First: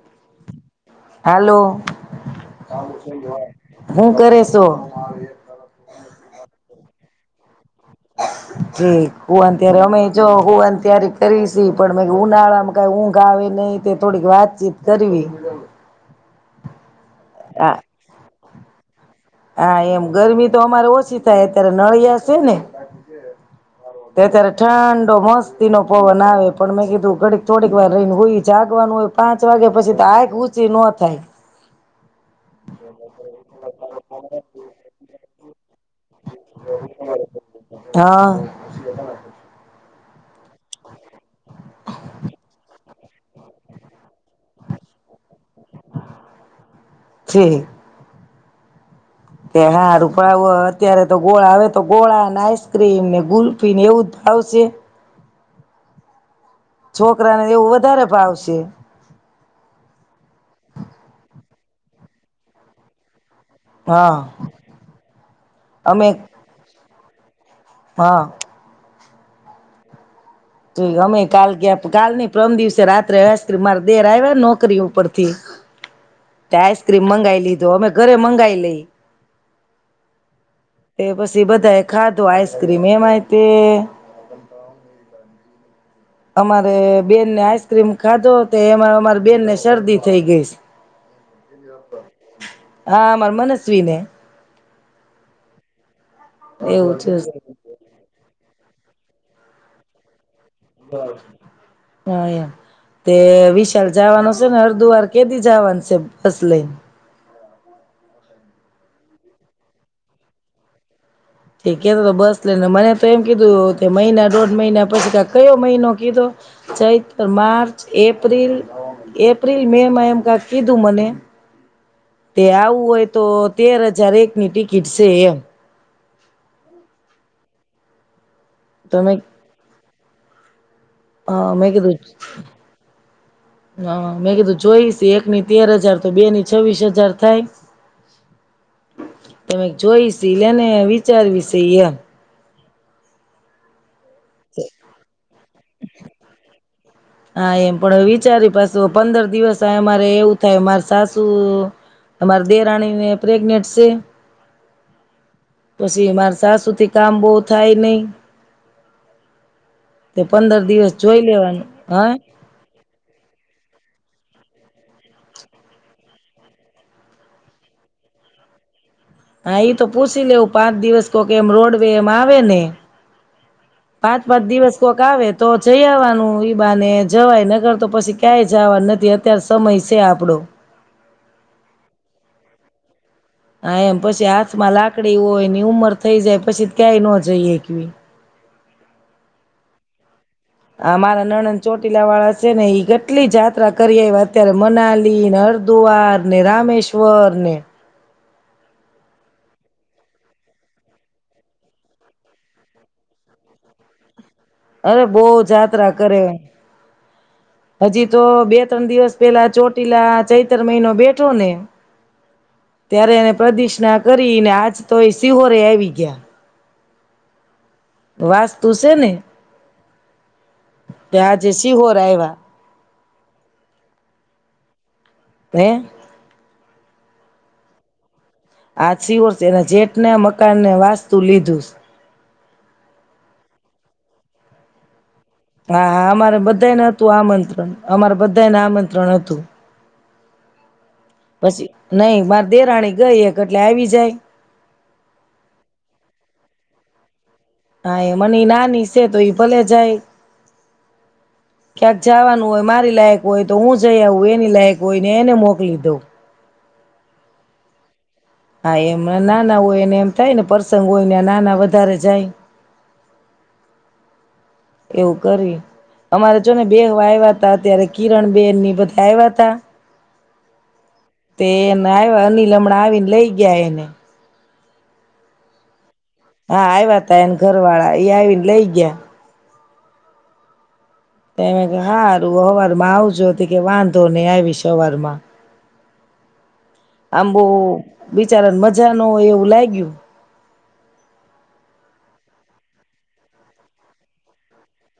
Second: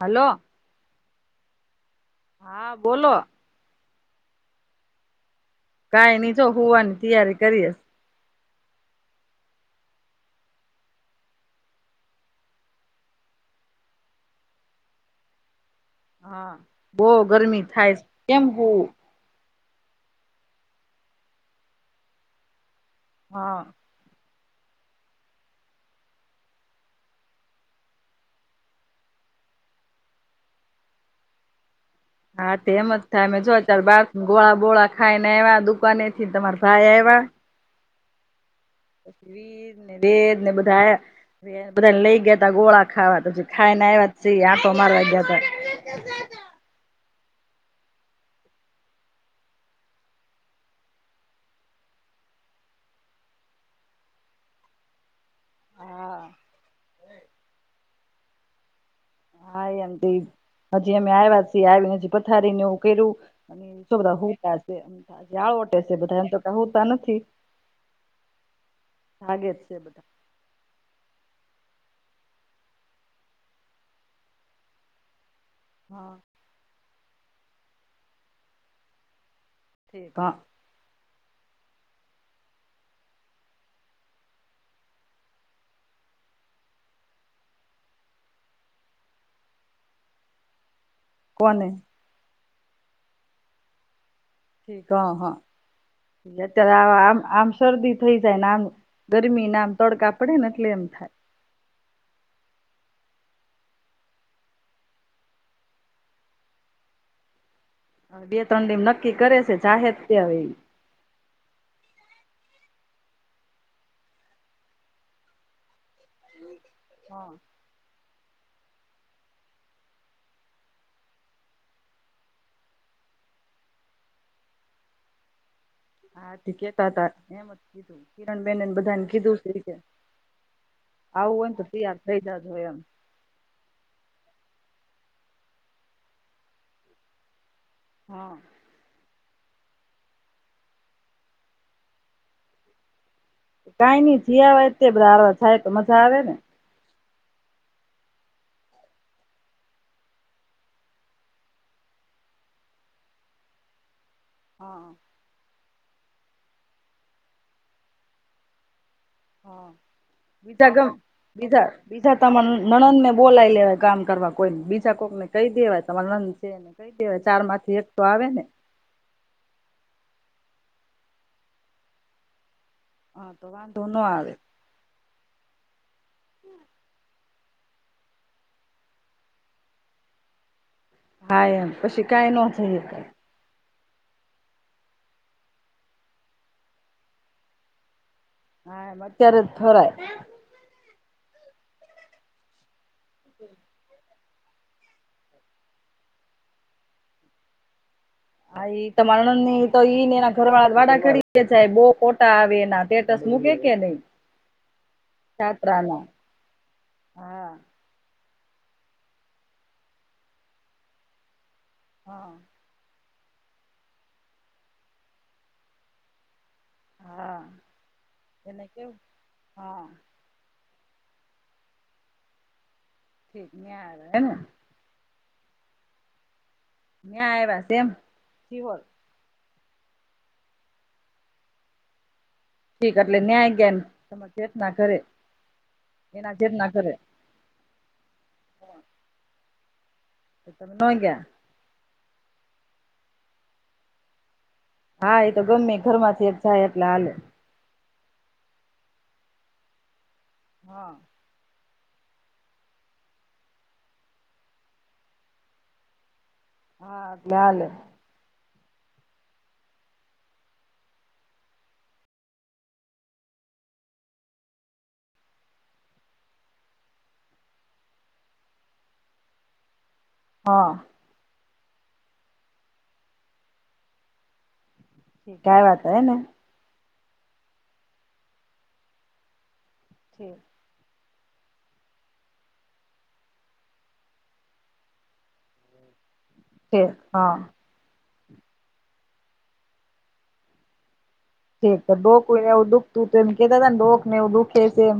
Hello. Hello. હા બોલો. હું કરે શો? કઈ નઈ જો હોવાની તૈયારી કરીએ. હુન ત્ય્યારે અમે જો હુવાન ત્યારી કરીશી પણ મે ઉનાળામાં કઈ ઊંઘ આવે નહ તે થોડીક વાતચીત કરવી. હા બહુ ગરમી હા થાય કેમ હુવુ હા એમ ગરમી તો અમારે ઓછી થાય અત્યારે નળિયા છે ને હા. અત્યારે ઠંડો મસ્તી નો પવન આવે પણ મેં કીધું ઘડીક થોડીક વાર રહીને હોય જાગવાનું હોય પાંચ વાગે પછી તો આક ઊંચી નો થાય. હા તેમ જ થાય અમે જો ચાર બાર ગોળા બોળા ખાયને એવા દુકાને થીને તમારા ભાઈ આવ્યા હા. [inaudible] બેદ ને બધાયા બધાને લઈ ગયા ત ગોળા ખાવા તો ખાઈ ને આવ્યા છે આ તો મારવા જયાતા છે. કે હા રૂપ અત્યારે તો ગોળા આવે તો ગોળાને આઈસક્રીમ ને ગુલ્ફીન એવું જ આવશે. હા. છોકરા ને એવું વધારે ભાવશે. હા એમ હજી અમે આવ્યા છી આવીને હજી પથારી ને એવું કયરુ અને શ બધા હા હોતામળોટે છે અમે બધા એમ તો હોતા નથી. હા. હેત છેે અમે કાલ ક કાલ ની પ્રમ દિવસે રાત્રે હશ્રી મારે દેર આવ્યા નોકરી ઉપર થી હા. ક્રીમ મંગાવી લીધો અમે ઘરે મંગાવી લઈ. ઠીક. એ પછી બધા એ ખાધો આઈસ્ક્રીમ એમાંય તે અમારે બેનને આઈસ્ક્રીમ ખાધો તે એમાં અમારી બેન ને શરદી થઈ ગઈશ. કોને [inaudible] હા મરમનશવીને. ઠીક હા હા. ત્યારે એવું છે આમ આમસરદી થઈ જાયને આમ ગરમી નામ તડકા પડેને એટલે એમ થાય. હા તે વિશાલ જવાનો છે ને અર્ધુવાર કેદી જવાનું છે બસ લઈને- હ બે ત્રણ દિમ નક્કી કરે છે ચાહે જ ત્યા એ. તે કેતો તો બસ લેને મને તો એમ કીધું મહિના દોઢ મહિના પછી કયો મહિનો કીધો ચૈત્ર હા માર્ચ એપ્રિલ એપ્રિલ મે માં એમ કક કીધું મને તે આવું હોય તો તેર હજાર એકની ટિકિટ છે એમ હા િકતા હતા એમ જ કીધું કિરણ બ બેનન બધાનકી દૂસરી જ હા મેં કીધું થઈ જજો એમ હા મેં કીધું જોઈશ એકની તેર હજાર તો બે ની છવ્વીસ હજાર થાય હા તમે જોઈશ એલેને વિચારવી છે એમ કઈ નહી જયાવાય તે બધા આવા થાય તો મજા આવે ને હા એમ પણ વિચારી પાછ પંદર દિવસ આ અમારે એવું થાય માર સાસુ અમાર દેરાણીને પ્રેગ્નેન્ટ છે હા પછી માર સાસુથી કામ બહ થાય નહી હા તે પંદર બીધા દિવસ જોઈ બીધા લેવાનું હા બીજા તમા નણંદ બોલાય લેવા છે કામ કરવા કોઈ બીજા કોક ને કહી દેવાય તમારા નંદ છે એને કહી દેવાય ચાર માંથી એક તો આવે ને હા એ તો પૂછી લેવું પાંચ દિવસ ક કે એમ રોડવેે એમ આવે ને હા તો વાંધો ન પાંચ આવે પાંચ દિવસ કોક આવે તો જઈવા ઈબા ને જવાય નગર તો પછી ક્યાંય જવા નથી અત્યારે સમય છે આપડો હાાય એમ પછી કઈ નહો થ હા એમ પછી હાથમાં લાકડી હોય ની ઉંમર થઈ જાય પછી ક્યાંય ન જઈએ કેવી હા મત્યારે થોરા આ મારા નણન ચોટીલા વાળા છે ને ઈ ગ કેટલી જાયાત્રા કરી એ વાત અત્યારે મનાલી ને હરિદ્વાર ને રામેશ્વર ને હા એ તમારા નની તો ઈને એના ઘરવાળા વાડા ખરીે છે બહ કોટા આવે એના ટસ મૂકે કે નહી અરે બહ જાત્રા છાત્રાના કરે હા હજી તો બે ત્રણ દિવસ પેલા ચોટીલા ચૈતર મહિનો બેઠો ને હા ત્યારે એને પ્રદષ્ણા કરીને આજ તો એ સિહોરે આવી ગયા હા વાસ એને તું છે કેવું નને હા ત્યાં જૈસી હો ર હ વા ઠીક ન ાર હ હ મે આયા વાસે એમ શિહોર આછી વ તેના જેટ ને મકાનને વાસ્તુ લીધું. ઠીક એટલે ન્યાય જ્ઞાન તમારે ચેતના કરે. હા અમારે બધાને હતું આમંત્રણ અમારે બધાને આમંત્રણ હતું. [inaudible] બંગ. નઈ બર દેરાણી ગઈ એક એટલે આવી જાય. હા એ તો ગમે ઘરમાંથી એક જાય એટલે હાલે. હા એ મને નાની છે તો ઈ ભલે જાય. હા. ક્યાંક જવાનું હોય મારી લાયક હોય તો હું જઈ આવું એની લાયક હોય ને એને મોકલી દઉં. હા જ્ઞાલ. હા એમ નાના હોયને એમ થાય ને પ્રસંગ હોય ને નાના વધારે જાય. એવું કરી અમારે છો ને બે આવ્યા ત અ્યારે કિરણ બેન ની બધા આવ્યા હતા. હા. તેને આવ અનીલ હમણાં આવીને લઈ ગયા એને. [unintelligible] વાત હ ને. હા આવ્યા તા એને ઘર વાળા એ આવીને લઈ ગયા. ઠી. એમે કે હારું અવારમાં આવજો હતી કે વાંધો નહી આવીશ અવારમાં. ઠીક હા અંબુ. બિચારા મજા ન હોય એવું લાગય્યું. ઠીક તો ડોક એવું દુખતું હત એમ કેતા હતા ને ડોકને એવું દુખે છે એમ.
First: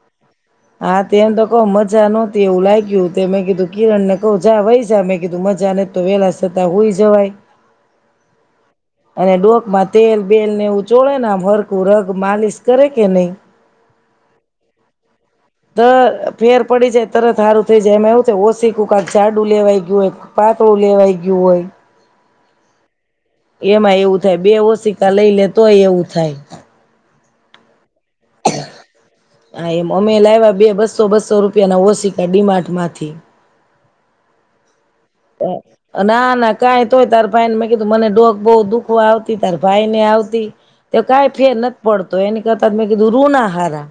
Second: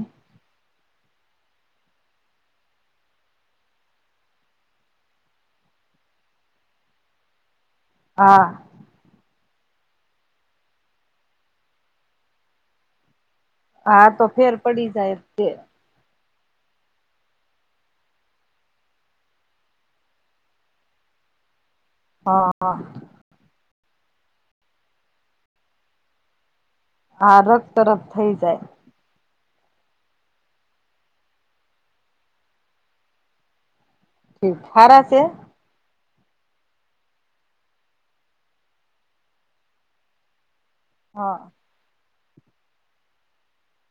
હા તેમ તો કહું મજા નહોતી. એવું લાગ્યું મેં કીધું કિરણ ને કહ જા વૈ જા મેં કીધું મજા નહ તો વેલા સતાં હોય જવાય. હા. અને ડોકમાં તેલ બેલ ને એવું ચોળે ના ફરકું રગ માલિશ કરે કે નહી. હા તો ફેર પડી જાય. તે [inaudible] ફેર પડી જાય, તરત સારું થઇ જાય, એમાં એવું થ ઓછી કું કક જાડું લેવાઈ ગયું હોય પાતળું લેવાઈ ગયું હોય. હા હા. એમાં એવું થાય બે ઓશિકા લઈ લે તોય એવું થાય. હા રખ. તરફ થઈ જાય. હા એમ અમે લાવ્યા બે બસો બસો રૂપિયા ના ઓશિકા ડીમાર્ટ માંથી. ઠીક. [inaudible] છે. ના ના કઈ તો હોય તાર ભાઈને મેં કીધું મને ડોક બહ દુખવા આવતી તાર ભાઈ ને આવતી. તો કઈ હા ફેર ન પડત. તો એને કતા મે કધું રૂ ના હારા.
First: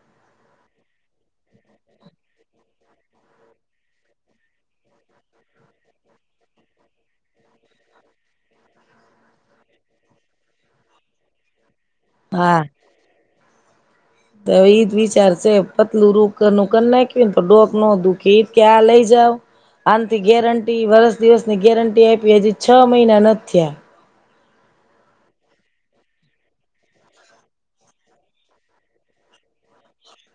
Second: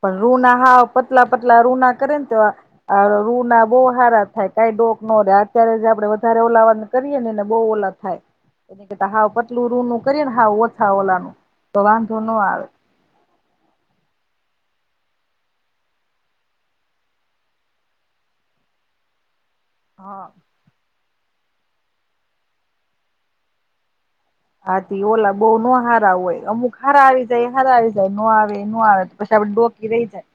પણ રૂ ના હાવ પતલા પતલા રૂ ના કરે ને તો રૂ ના બહુ હારા થાય કઈ ડોક ન રે અત્યારે આપડે વધારે ઓલાવા કરીએ નેને બહુ ઓલા થાય એને કતા હાવ પતલું રૂનું કરીએ ને હાવ ઓછા ઓલા નનું. તો વાનંધો ના હા આવે. તો એજ વિચાર છે, પતલુ રુખ નક ના કે ડોક ન દુખી કે આ લઇ જા. આનથી હા ગેરંટી વરસ દિવસની ગેરંટી આપી હજી છ મહિના નથ થીયા. હાથી ઓલા બહુ ન હારા હોય અમુક હારા આવી જાય હારા આવી જાય ન આવે ન આવે પછી આપ ડોકી રહી જાય.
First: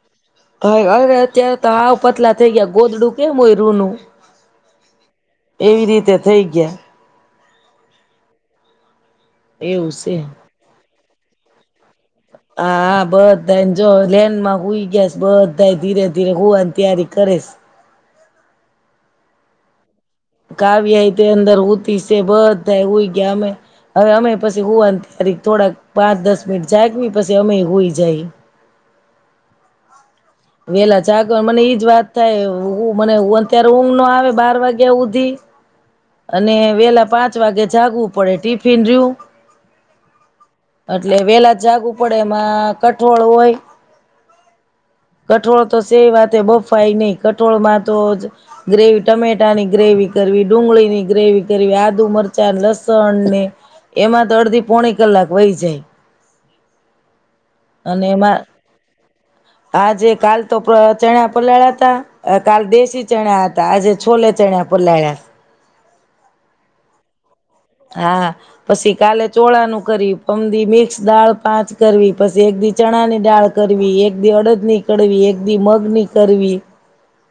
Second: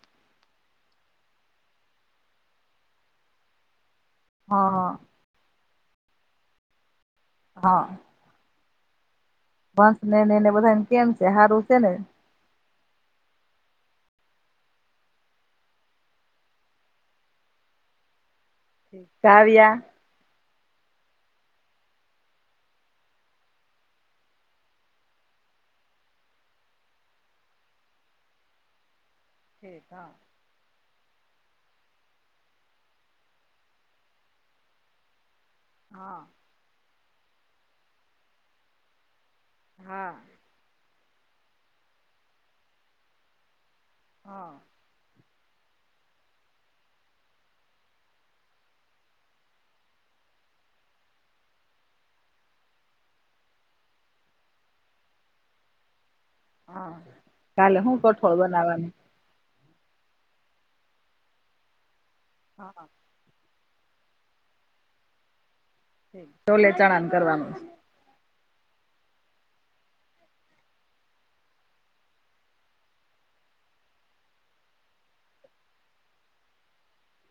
હ [unintelligible] અત્યાર ત હાવ પતલા થઈ ગ્યા ગોદડું કેમ હોય રૂનું. હા હા. એવી રીતે થઈ ગ્યા. હા. એવું [unintelligible] છે. સને ને બધાયન કેમ છે હારું છે ને. હા હા બધાને જો લેનમાં હુઈ ગ્યાસ બધા ધીરે ધીરે હોવાની તૈયારી કરીશ. કાવ્યા કાવ્યાય તે અંદર હુતી છે બધાય હુઈ ગ્યા અમે હવે અમે પછી હુવાની તિઆરી થોડાક પાંચ દસ મિનિટ જાગવી પછી અમે હુઈ જઈ. એ હા. વેલા જાગવા મને ઈજ વાત થાય હું મને હુવા ન થાય ત્યારે ઊંઘ ના આવે બાર વાગ્યા હુધી હા હા અને વેલા પાંચ વાગે જાગવું પડે ટિફિન રયુ હા. એટલે વેલા જાગવુ પડે એમાં કઠોળ હોય હા. કઠોળ તો સે વાતે બફાઈ નહી કઠોળમાં તો જ ગ્રેવી ટમેટાની ગ્રેવી કરવી ડુંગળી ની ગ્રેવી કરવી આદુ મરચાં લસણને એમાં તો અડધી પોણી કલાક વહી જાય. હા. કાલે હુ અને કઠોળ એમાં બનાવાનું? આજે કાલ તો ચણા પલાળીયા તા અ કાલ હા દેશી ચણા ત આજે છોલે ચણ્યા પલાળ્યાસ. ટોલે ચણા કરવાનું. હા પછી કાલે ચોળાનું કરી પમ દી મિક્સ દાળ પાંચ કરવી પછી એક દી ચણાની દાળ કરવી એક દી અડદની કડવી એક દી મગની કડવી.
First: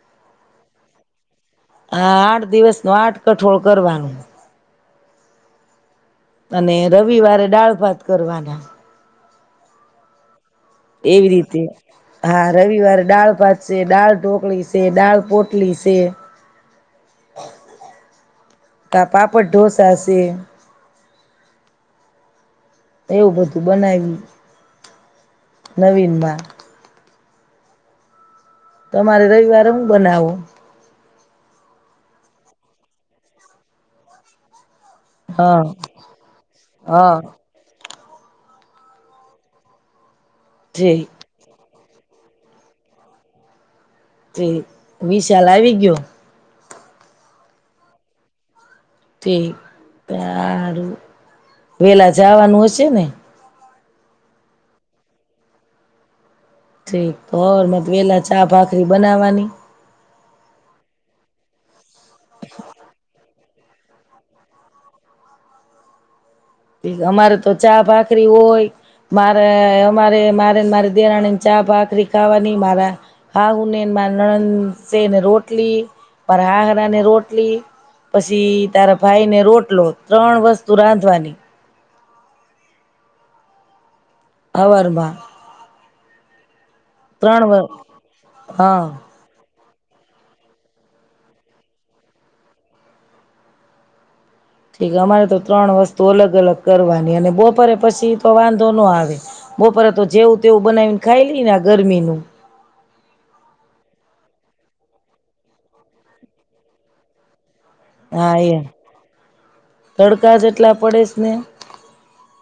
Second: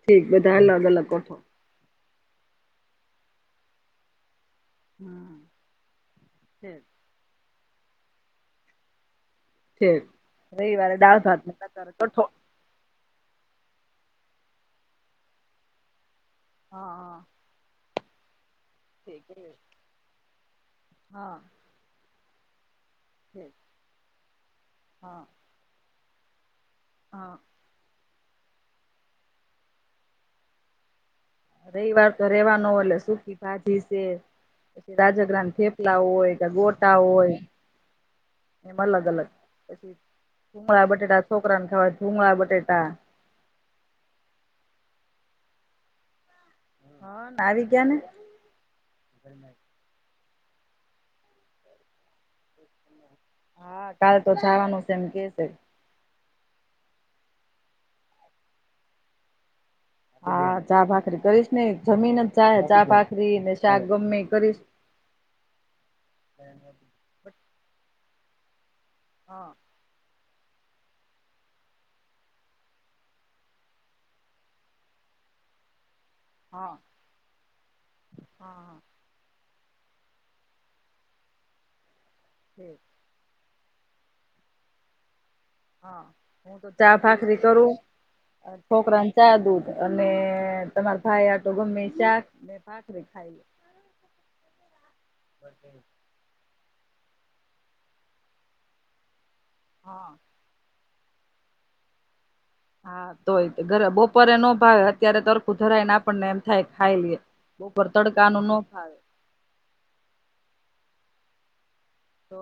ઠીક બધા અલગ અલગ કોઠો. હા આઠ દિવસ નું આઠ કઠોળ કરવાનું. હું અને રવિવારે દાળ ભાત કરવાના. ઠીક. રવિવારે દાળ એવી ભાત ને રીતે અત્યારે કઠોળ હા રવિવાર દાળ ભાત છે, દાળ ઢોકળી છે, દાળ પોટલી છે. હ હ. કા પાપડ ઢોસા સે. હા એવું ઠીક બધું બનાયવુ હા નવીન માં. [inaudible] હા. તમારે રવિવારે હું બનાવું રવિવાર તો રેવાનો ઓલે સુકી ભાજી છે રાજાગ્રાન હા થેપલા હોય કે ગોટા હા હોય હ મલા જાલ પછી કુગળા ઠીક બટેાટા છોકરા ને ખવા ભૂમળા બટેાટા તે વિશાલ આવી ગયો હા નાાવ ગ્ઞને બ ન ઠીક તારું વેલા જવાનું હશે ને હા કાાલ તો જાવાનું છે એમ કેશે ઠીક તોર મ પેલા ચા ભાખરી બનાવાની હા ચા ભાખરી કરીશ ને જમીન જ ચા ચા ભાખરી ને શાક ગમ કરીશ અમારે તો ચા ભાખ રીનું હોય મારે હા અમારે મારે ને મારે દેરાણીને ચા ભાખરી ખાવાની મારા હાહુને મારા નણંદ ને રોટલી મારા હા હાહરા ને રોટલી પછી હા તારા ભાઈને રોટ લી ત્રણ વસ્તુ રાંધવાની હમ્મ. હવારમા હા હું તો ચા ભાખરી કરું, હા છોકરાને ચા દૂધ અને તમારા ભાઈ આ તો ગમે શાકને ભખરી ખાઈ ઠીક અમારે તો ત્રણ વસ્તુ અલગ અલગ કરવા ની અને બપોરે પછી તો વાંધો ન આવે બપોરે તો હા જેવું તેવું બનાવી ને ખાઈ લઈએ ના ગરમીનું હા તોય ઘરે બપોરે નો ભાવે અત્યારે ત હરખું ધરાય ને આપણને એમ થાય ખાઈ લઈએ બપોરે હા તડકાનું ન ફાવે લા પડેશ ને તો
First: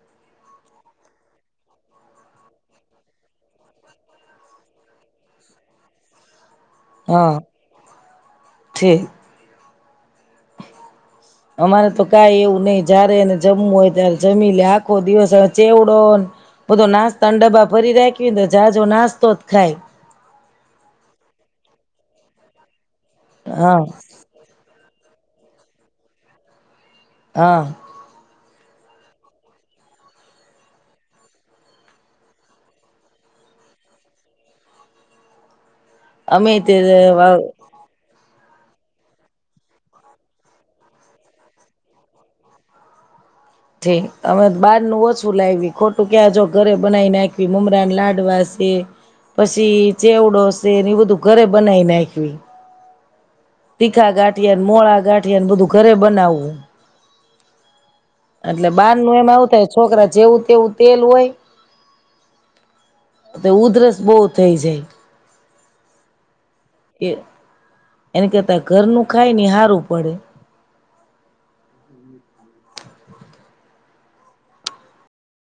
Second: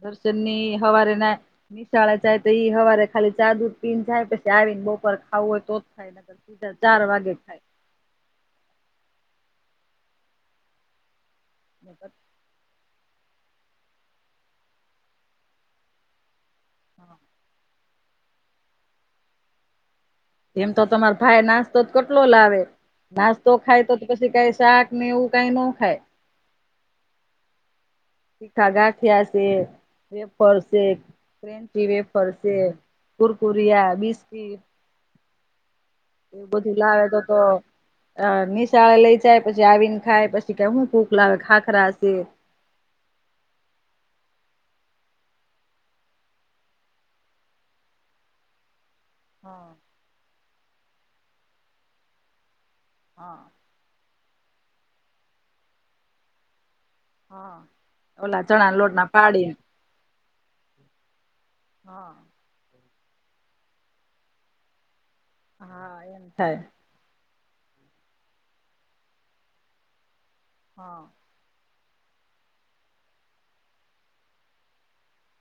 દર્શન ની હવારે ના નિશાળે જાય તો ઈ હવારે ખાલી ચા દૂધ પીન જાય, પછી આવીને બપોરે ખાવું હોય તો જ ખાય નહીંતર સીધા ચાર હા વાગે ખાય. ઠીક અમારે તો કાઈ એવું નહીં. જારે ને જમવુ હોય ત્યારે જમી લે, આખો દિવસ આ ચેવડોન બધો નાસ્તાન ડબ્બા ભરી રાખ ખીન જાજો નાસ્તો જ ખાય. એમતો તમાર ભાઈ નાસ્તો તો કેટલો લાવે નાસ્તો ખાય હા તો તો પછી કાઈ શાક ને એવું કાઈ નો ખાય. હા. તીખા ગાંઠિયા સે, વેફર સે, ક્રેન્ચી વેફર સે, કુરકુરિયા, બિસ્કિટ અમેય તે [unintelligible] અહ નિશાળે લઈ જાય, પછી આવીન ખાય, પછી કે હું ભૂખ લાગે. ખાખરા સે. ઠીક. અમે બહાર નું ઓછું લાયવી, ખોટું ક્યાં, જો ઘરે બનાવી નાયખી મમરાને લાડવા સે હા પછી ચેવડો સ સે ને એ બધું ઘરે બનાઈ નાયખવી. હા તીખા ગાંઠ ઠિયાન મોળા ગાંઠિયાને બધું ઘરે બનાવવું હું. હા. ઓલા એટલે ચણા લોટ ના બારનુ એમાં આવું પાડીને થાય છોકરા જેવું તેવું તેલ હોય હા. એટલે ઉધરસ બહુ થઈ જાય. હા, એમ થાય. એને કેતા ઘરનું ખાયને હારું પડે. હા.